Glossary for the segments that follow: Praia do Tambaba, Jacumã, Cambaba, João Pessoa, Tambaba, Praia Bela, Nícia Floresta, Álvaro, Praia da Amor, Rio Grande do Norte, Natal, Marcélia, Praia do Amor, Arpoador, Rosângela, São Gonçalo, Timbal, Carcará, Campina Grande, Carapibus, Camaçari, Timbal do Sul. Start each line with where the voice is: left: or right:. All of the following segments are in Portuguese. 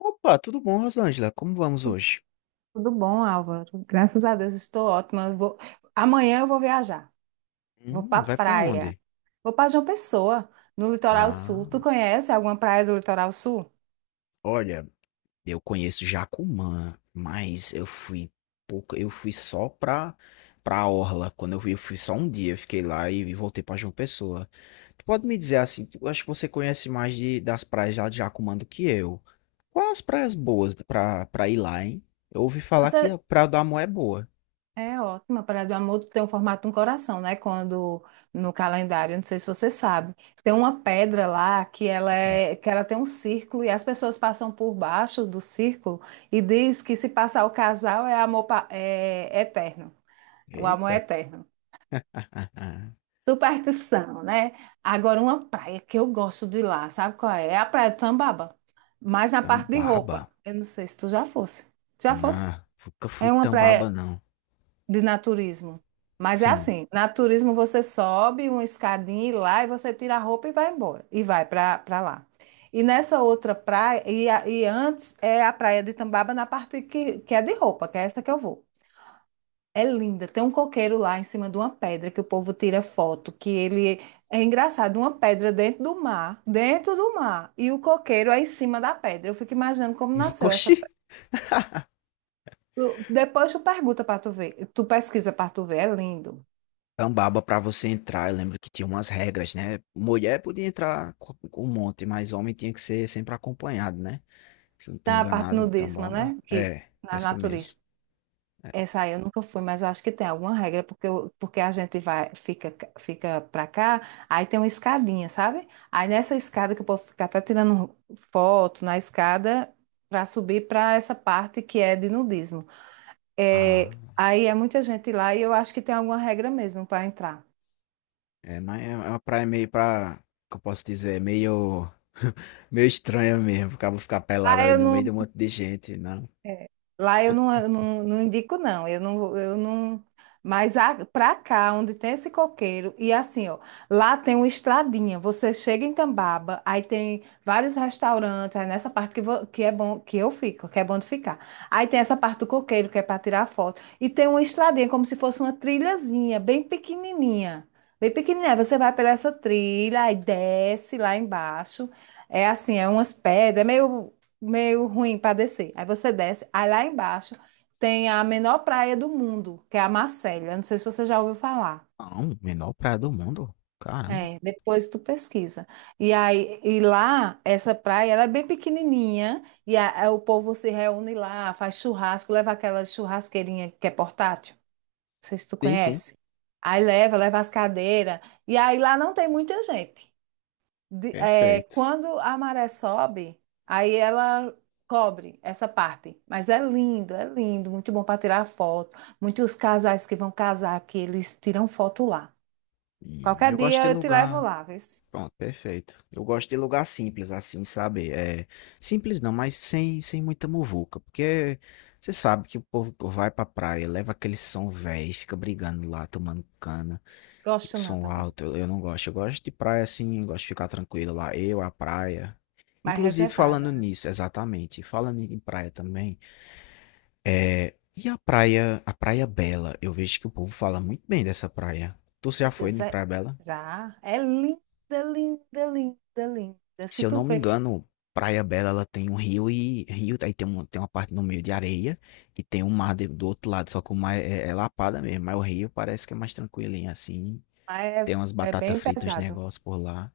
left: Opa, tudo bom, Rosângela? Como vamos hoje?
right: Tudo bom, Álvaro? Graças a Deus, estou ótima. Amanhã eu vou viajar. Vou para
left: Vai pra
right: praia.
left: onde?
right: Vou para João Pessoa, no litoral sul.
left: Ah,
right: Tu conhece alguma praia do litoral sul?
left: olha, eu conheço Jacumã, mas eu fui pouco, eu fui só pra orla. Quando eu fui só um dia, eu fiquei lá e voltei pra João Pessoa. Tu pode me dizer assim, tu, eu acho que você conhece mais das praias lá de Jacumã do que eu. Quais as praias boas pra ir lá, hein? Eu ouvi falar que
right: Você
left: a Praia da Amor é boa.
right: é ótima. A Praia do Amor tem o formato de um coração, né? Quando no calendário, não sei se você sabe, tem uma pedra lá que
left: Hum.
right: ela tem um círculo e as pessoas passam por baixo do círculo e diz que se passar o casal é amor pa- é é eterno. O amor é
left: Eita.
right: eterno. Superstição, né? Agora, uma praia que eu gosto de ir lá, sabe qual é? É a Praia do Tambaba, mas na parte de
left: Tambaba.
right: roupa. Eu não sei se tu já fosse. Já fosse?
left: Não, nunca fui
right: É uma
left: Tambaba,
right: praia
left: não.
right: de naturismo. Mas é
left: Sim.
right: assim, naturismo você sobe uma escadinha e lá e você tira a roupa e vai embora. E vai para lá. E nessa outra praia, antes é a praia de Tambaba na parte que é de roupa, que é essa que eu vou. É linda. Tem um coqueiro lá em cima de uma pedra que o povo tira foto, que ele é engraçado, uma pedra dentro do mar, e o coqueiro é em cima da pedra. Eu fico imaginando como nasceu essa
left: Oxi.
right: pedra. Depois tu pergunta para tu ver, tu pesquisa para tu ver, é lindo.
left: Cambaba pra você entrar, eu lembro que tinha umas regras, né? Mulher podia entrar com um monte, mas homem tinha que ser sempre acompanhado, né? Se eu não tô
right: Na parte
left: enganado,
right: nudismo,
left: Tambaba.
right: né? Que
left: É,
right: na
left: essa mesmo.
right: natureza. Essa aí eu nunca fui, mas eu acho que tem alguma regra, porque a gente vai, fica, fica pra cá, aí tem uma escadinha, sabe? Aí nessa escada que eu posso ficar até tirando foto na escada para subir para essa parte que é de nudismo. É,
left: Ah,
right: aí é muita gente lá e eu acho que tem alguma regra mesmo para entrar.
left: é, mas é uma praia meio pra, que eu posso dizer, é meio, meio estranha mesmo. Acaba ficar pelado
right: Ah,
left: ali
right: eu
left: no meio de
right: não.
left: um monte de gente, não.
right: É, lá eu não, não indico, não. Eu não, eu não. Pra cá, onde tem esse coqueiro, e assim, ó, lá tem uma estradinha. Você chega em Tambaba, aí tem vários restaurantes, aí nessa parte que é bom, que eu fico, que é bom de ficar. Aí tem essa parte do coqueiro, que é para tirar foto. E tem uma estradinha, como se fosse uma trilhazinha, bem pequenininha. Bem pequenininha. Você vai pela essa trilha, aí desce lá embaixo. É assim, é umas pedras, é meio ruim para descer. Aí você desce, aí lá embaixo tem a menor praia do mundo, que é a Marcélia. Eu não sei se você já ouviu falar.
left: Não, menor praia do mundo. Caramba.
right: É. Depois tu pesquisa. E aí, e lá, essa praia, ela é bem pequenininha, e o povo se reúne lá, faz churrasco, leva aquela churrasqueirinha que é portátil, não sei se tu
left: Sim, sim.
right: conhece. Aí leva, leva as cadeiras, e aí lá não tem muita gente. É,
left: Perfeito.
right: quando a maré sobe, aí ela cobre essa parte. Mas é lindo, muito bom para tirar foto. Muitos casais que vão casar aqui, eles tiram foto lá.
left: E
right: Qualquer
left: eu gosto de
right: dia eu te levo
left: lugar.
right: lá, vê.
left: Pronto, perfeito. Eu gosto de lugar simples, assim, sabe? É, simples não, mas sem muita muvuca. Porque você sabe que o povo vai pra praia, leva aquele som velho, fica brigando lá, tomando cana, e o
right: Gosto não
left: som
right: também.
left: alto. Eu não gosto. Eu gosto de praia assim, eu gosto de ficar tranquilo lá. Eu, a praia.
right: Mais
left: Inclusive, falando
right: reservada.
left: nisso, exatamente. Falando em praia também, é, e a Praia Bela? Eu vejo que o povo fala muito bem dessa praia. Tu já
right: Meu
left: foi
right: Deus,
left: em
right: é,
left: Praia Bela?
right: já é linda, linda, linda, linda.
left: Se
right: Se
left: eu
right: tu
left: não me
right: vê,
left: engano, Praia Bela ela tem um rio e rio, aí tem, um, tem uma parte no meio de areia e tem um mar do outro lado, só que o mar é lapada mesmo, mas o rio parece que é mais tranquilinho assim.
right: lá é,
left: Tem umas
right: é
left: batatas
right: bem
left: fritas,
right: pesado.
left: negócio por lá.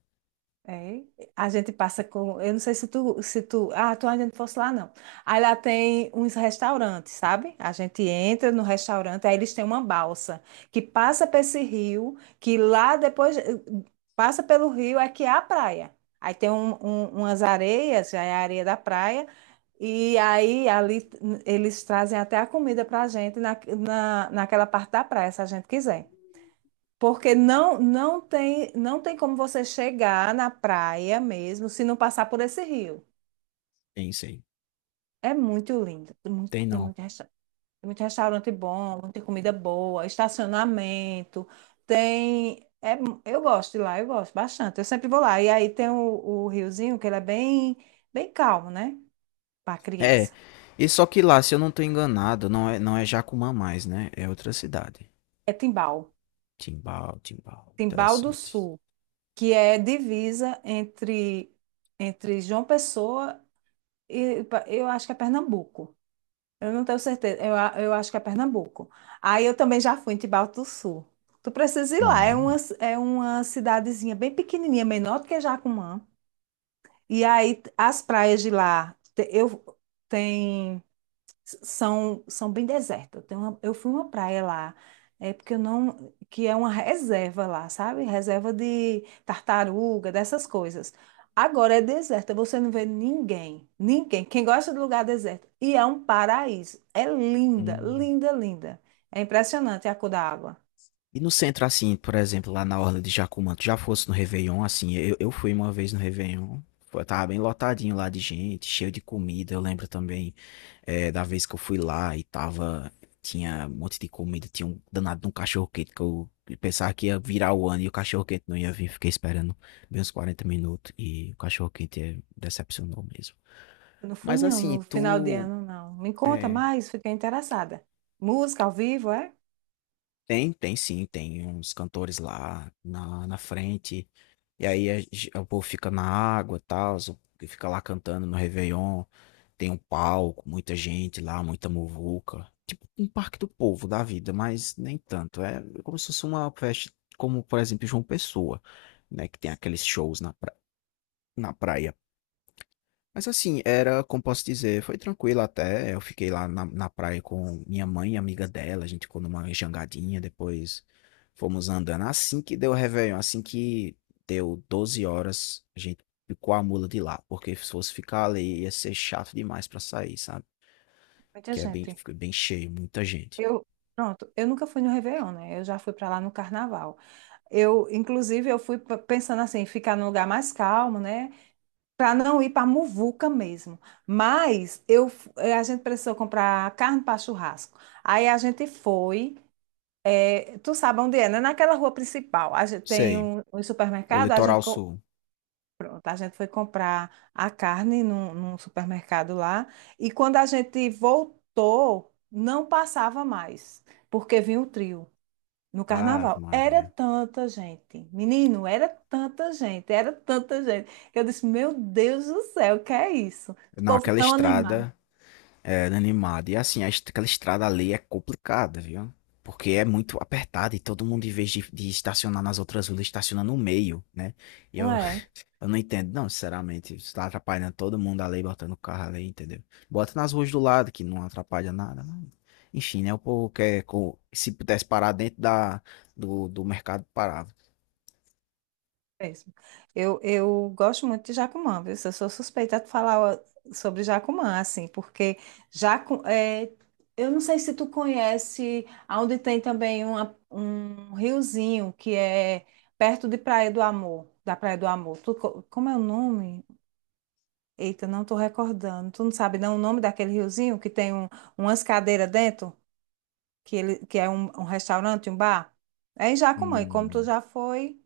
right: É, a gente passa com, eu não sei se tu, ah, tu ainda não fosse lá não. Aí lá tem uns restaurantes, sabe? A gente entra no restaurante, aí eles têm uma balsa que passa para esse rio, que lá depois passa pelo rio é que é a praia. Aí tem umas areias, já é a areia da praia, e aí ali eles trazem até a comida para a gente naquela parte da praia, se a gente quiser. Porque não, não tem como você chegar na praia mesmo se não passar por esse rio.
left: Tem isso aí.
right: É muito lindo. Tem muito,
left: Tem não.
right: tem muito restaurante bom, muita comida boa, estacionamento. Tem. Eu gosto de lá, eu gosto bastante. Eu sempre vou lá. E aí tem o riozinho, que ele é bem, bem calmo, né? Para
left: É.
right: criança.
left: E só que lá, se eu não tô enganado, não é Jacumã mais, né? É outra cidade.
right: É Timbal.
left: Timbal, Timbal.
right: Timbal do
left: Interessante.
right: Sul, que é divisa entre, entre João Pessoa eu acho que é Pernambuco. Eu não tenho certeza. Eu acho que é Pernambuco. Aí eu também já fui em Timbal do Sul. Tu precisa ir lá.
left: Hum,
right: É uma cidadezinha bem pequenininha, menor do que Jacumã. As praias de lá, tem são, são bem desertas. Eu fui uma praia lá, é porque eu não, que é uma reserva lá, sabe? Reserva de tartaruga, dessas coisas. Agora é deserta, você não vê ninguém, ninguém. Quem gosta de lugar deserto. E é um paraíso. É linda,
left: hum.
right: linda, linda. É impressionante a cor da água.
left: E no centro, assim, por exemplo, lá na Orla de Jacumã, tu já fosse no Réveillon, assim, eu fui uma vez no Réveillon, foi, tava bem lotadinho lá de gente, cheio de comida, eu lembro também da vez que eu fui lá e tava, tinha um monte de comida, tinha um danado de um cachorro-quente que eu pensava que ia virar o ano e o cachorro-quente não ia vir, fiquei esperando bem uns 40 minutos e o cachorro-quente decepcionou mesmo.
right: Eu não fui,
left: Mas
right: não,
left: assim,
right: no final de
left: tu...
right: ano, não. Me conta
left: eh,
right: mais, fiquei interessada. Música ao vivo, é?
left: tem sim, tem uns cantores lá na frente. E aí o povo fica na água e tal, o- que fica lá cantando no Réveillon. Tem um palco, muita gente lá, muita muvuca. Tipo um parque do povo da vida, mas nem tanto. É como se fosse uma festa, como por exemplo João Pessoa, né? Que tem aqueles shows na, pra- na praia. Mas assim, era, como posso dizer, foi tranquilo até. Eu fiquei lá na praia com minha mãe e amiga dela. A gente ficou numa jangadinha, depois fomos andando. Assim que deu o Réveillon, assim que deu 12 horas, a gente picou a mula de lá. Porque se fosse ficar ali, ia ser chato demais pra sair, sabe?
right: Muita
left: Que é bem,
right: gente.
left: fica bem cheio, muita gente.
right: Eu, Pronto, eu nunca fui no Réveillon, né? Eu já fui para lá no Carnaval. Eu, inclusive, pensando assim, ficar num lugar mais calmo, né? Para não ir para muvuca mesmo. A gente precisou comprar carne para churrasco. Aí a gente foi, tu sabe onde é, né? Naquela rua principal. A gente
left: Sei,
right: tem um
left: o
right: supermercado,
left: litoral sul.
right: pronto, a gente foi comprar a carne num supermercado lá. E quando a gente voltou, não passava mais, porque vinha o trio. No
left: Ave
right: carnaval. Era
left: Maria.
right: tanta gente. Menino, era tanta gente, era tanta gente. Que eu disse, meu Deus do céu, o que é isso? O
left: Não,
right: povo
left: aquela
right: tão animado.
left: estrada. Era animado. E assim, aquela estrada ali é complicada, viu? Porque é muito apertada e todo mundo, em vez de estacionar nas outras ruas, estaciona no meio, né? E
right: Não
left: eu,
right: é
left: eu não entendo, não, sinceramente. Isso tá atrapalhando todo mundo ali, botando o carro ali, entendeu? Bota nas ruas do lado, que não atrapalha nada. Não. Enfim, né? O povo quer. Se pudesse parar dentro do mercado, parava.
right: é mesmo. Eu gosto muito de Jacumã, viu? Eu sou suspeita de falar ó, sobre Jacumã, assim, porque é, eu não sei se tu conhece, onde tem também um riozinho que é perto de Praia do Amor, da Praia do Amor. Como é o nome? Eita, não tô recordando. Tu não sabe não o nome daquele riozinho que tem umas cadeiras dentro, que é um restaurante, um bar? É em Jacumã, e como tu
left: Hum.
right: já foi,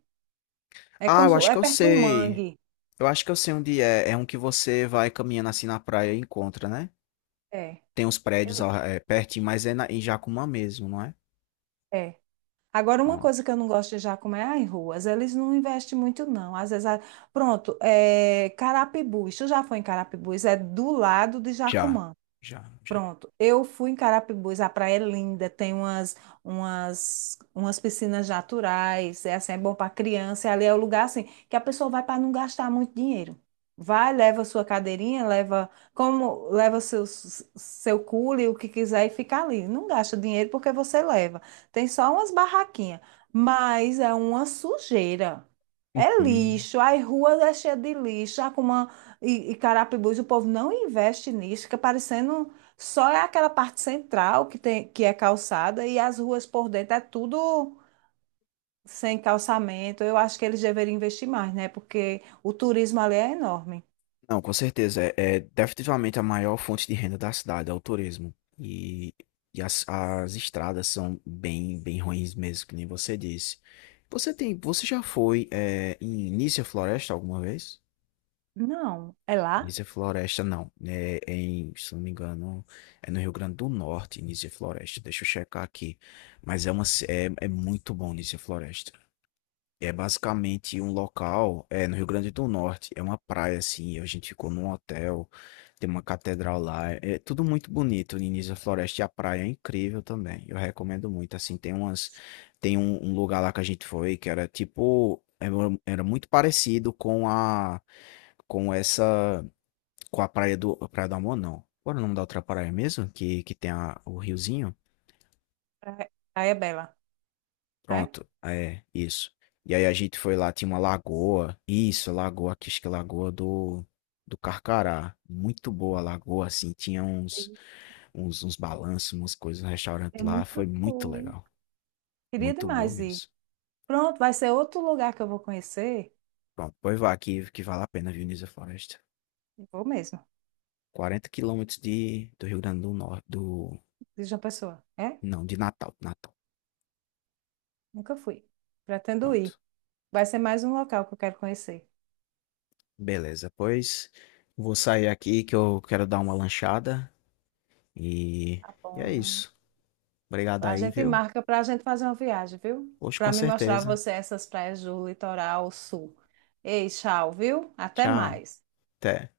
right: é
left: Ah,
right: como
left: eu
right: se-
left: acho que
right: é
left: eu
right: perto do
left: sei.
right: mangue.
left: Eu acho que eu sei onde é. É um que você vai caminhando assim na praia e encontra, né?
right: É.
left: Tem uns prédios
right: eu-
left: pertinho, mas é na, em Jacumã mesmo, não é?
right: É. Agora, uma coisa
left: Pronto.
right: que eu não gosto de Jacumã é as ruas. Eles não investem muito, não. Pronto, é Carapibus. Tu já foi em Carapibus? É do lado de
left: Já,
right: Jacumã.
left: já, já.
right: Pronto, eu fui em Carapibus, a praia é linda, tem umas piscinas naturais, é assim, é bom para criança, e ali é o lugar assim que a pessoa vai para não gastar muito dinheiro. Vai, leva sua cadeirinha, leva como leva seu cule, o que quiser e fica ali. Não gasta dinheiro porque você leva. Tem só umas barraquinhas, mas é uma sujeira. É
left: Uhum.
right: lixo, as ruas é cheia de lixo, a Cuma e Carapibus, o povo não investe nisso, fica parecendo só é aquela parte central que tem, que é calçada e as ruas por dentro é tudo sem calçamento. Eu acho que eles deveriam investir mais, né? Porque o turismo ali é enorme.
left: Não, com certeza. É definitivamente a maior fonte de renda da cidade, é o turismo. E, e as estradas são bem, bem ruins mesmo, que nem você disse. Você tem, você já foi em Nícia Floresta alguma vez?
right: Não, é lá?
left: Nícia Floresta, não. É é em, se não me engano, é no Rio Grande do Norte, Nícia Floresta. Deixa eu checar aqui. Mas é muito bom Nícia Floresta. É basicamente um local, é no Rio Grande do Norte, é uma praia assim, a gente ficou num hotel, tem uma catedral lá, é tudo muito bonito, no início da floresta e a praia é incrível também. Eu recomendo muito, assim, tem umas tem um lugar lá que a gente foi que era tipo era, era muito parecido com essa com a Praia do Amor, não. Qual era o nome da outra praia mesmo? Que tem a, o riozinho?
right: É- Aí é Bela, é?
left: Pronto, é, isso. E aí a gente foi lá, tinha uma lagoa. Isso, lagoa, aqui, acho que é lagoa do, do Carcará. Muito boa a lagoa, assim, tinha uns balanços, umas coisas, um restaurante
right: Eu
left: lá.
right: nunca
left: Foi muito
right: fui.
left: legal.
right: Queria
left: Muito boa
right: demais ir.
left: mesmo.
right: Pronto, vai ser outro lugar que eu vou conhecer.
left: Pronto, pois vá aqui, que vale a pena, viu, Nisa Floresta.
right: Vou mesmo,
left: 40 quilômetros de, do Rio Grande do Norte, do...
right: diz uma pessoa. É?
left: Não, de Natal, Natal.
right: Nunca fui. Pretendo ir.
left: Pronto.
right: Vai ser mais um local que eu quero conhecer.
left: Beleza, pois vou sair aqui que eu quero dar uma lanchada e,
right: Tá
left: e é
right: bom.
left: isso. Obrigado
right: A
left: aí,
right: gente
left: viu?
right: marca para a gente fazer uma viagem, viu?
left: Hoje com
right: Para me mostrar a
left: certeza.
right: você essas praias do litoral sul. Ei, tchau, viu? Até
left: Tchau.
right: mais.
left: Até.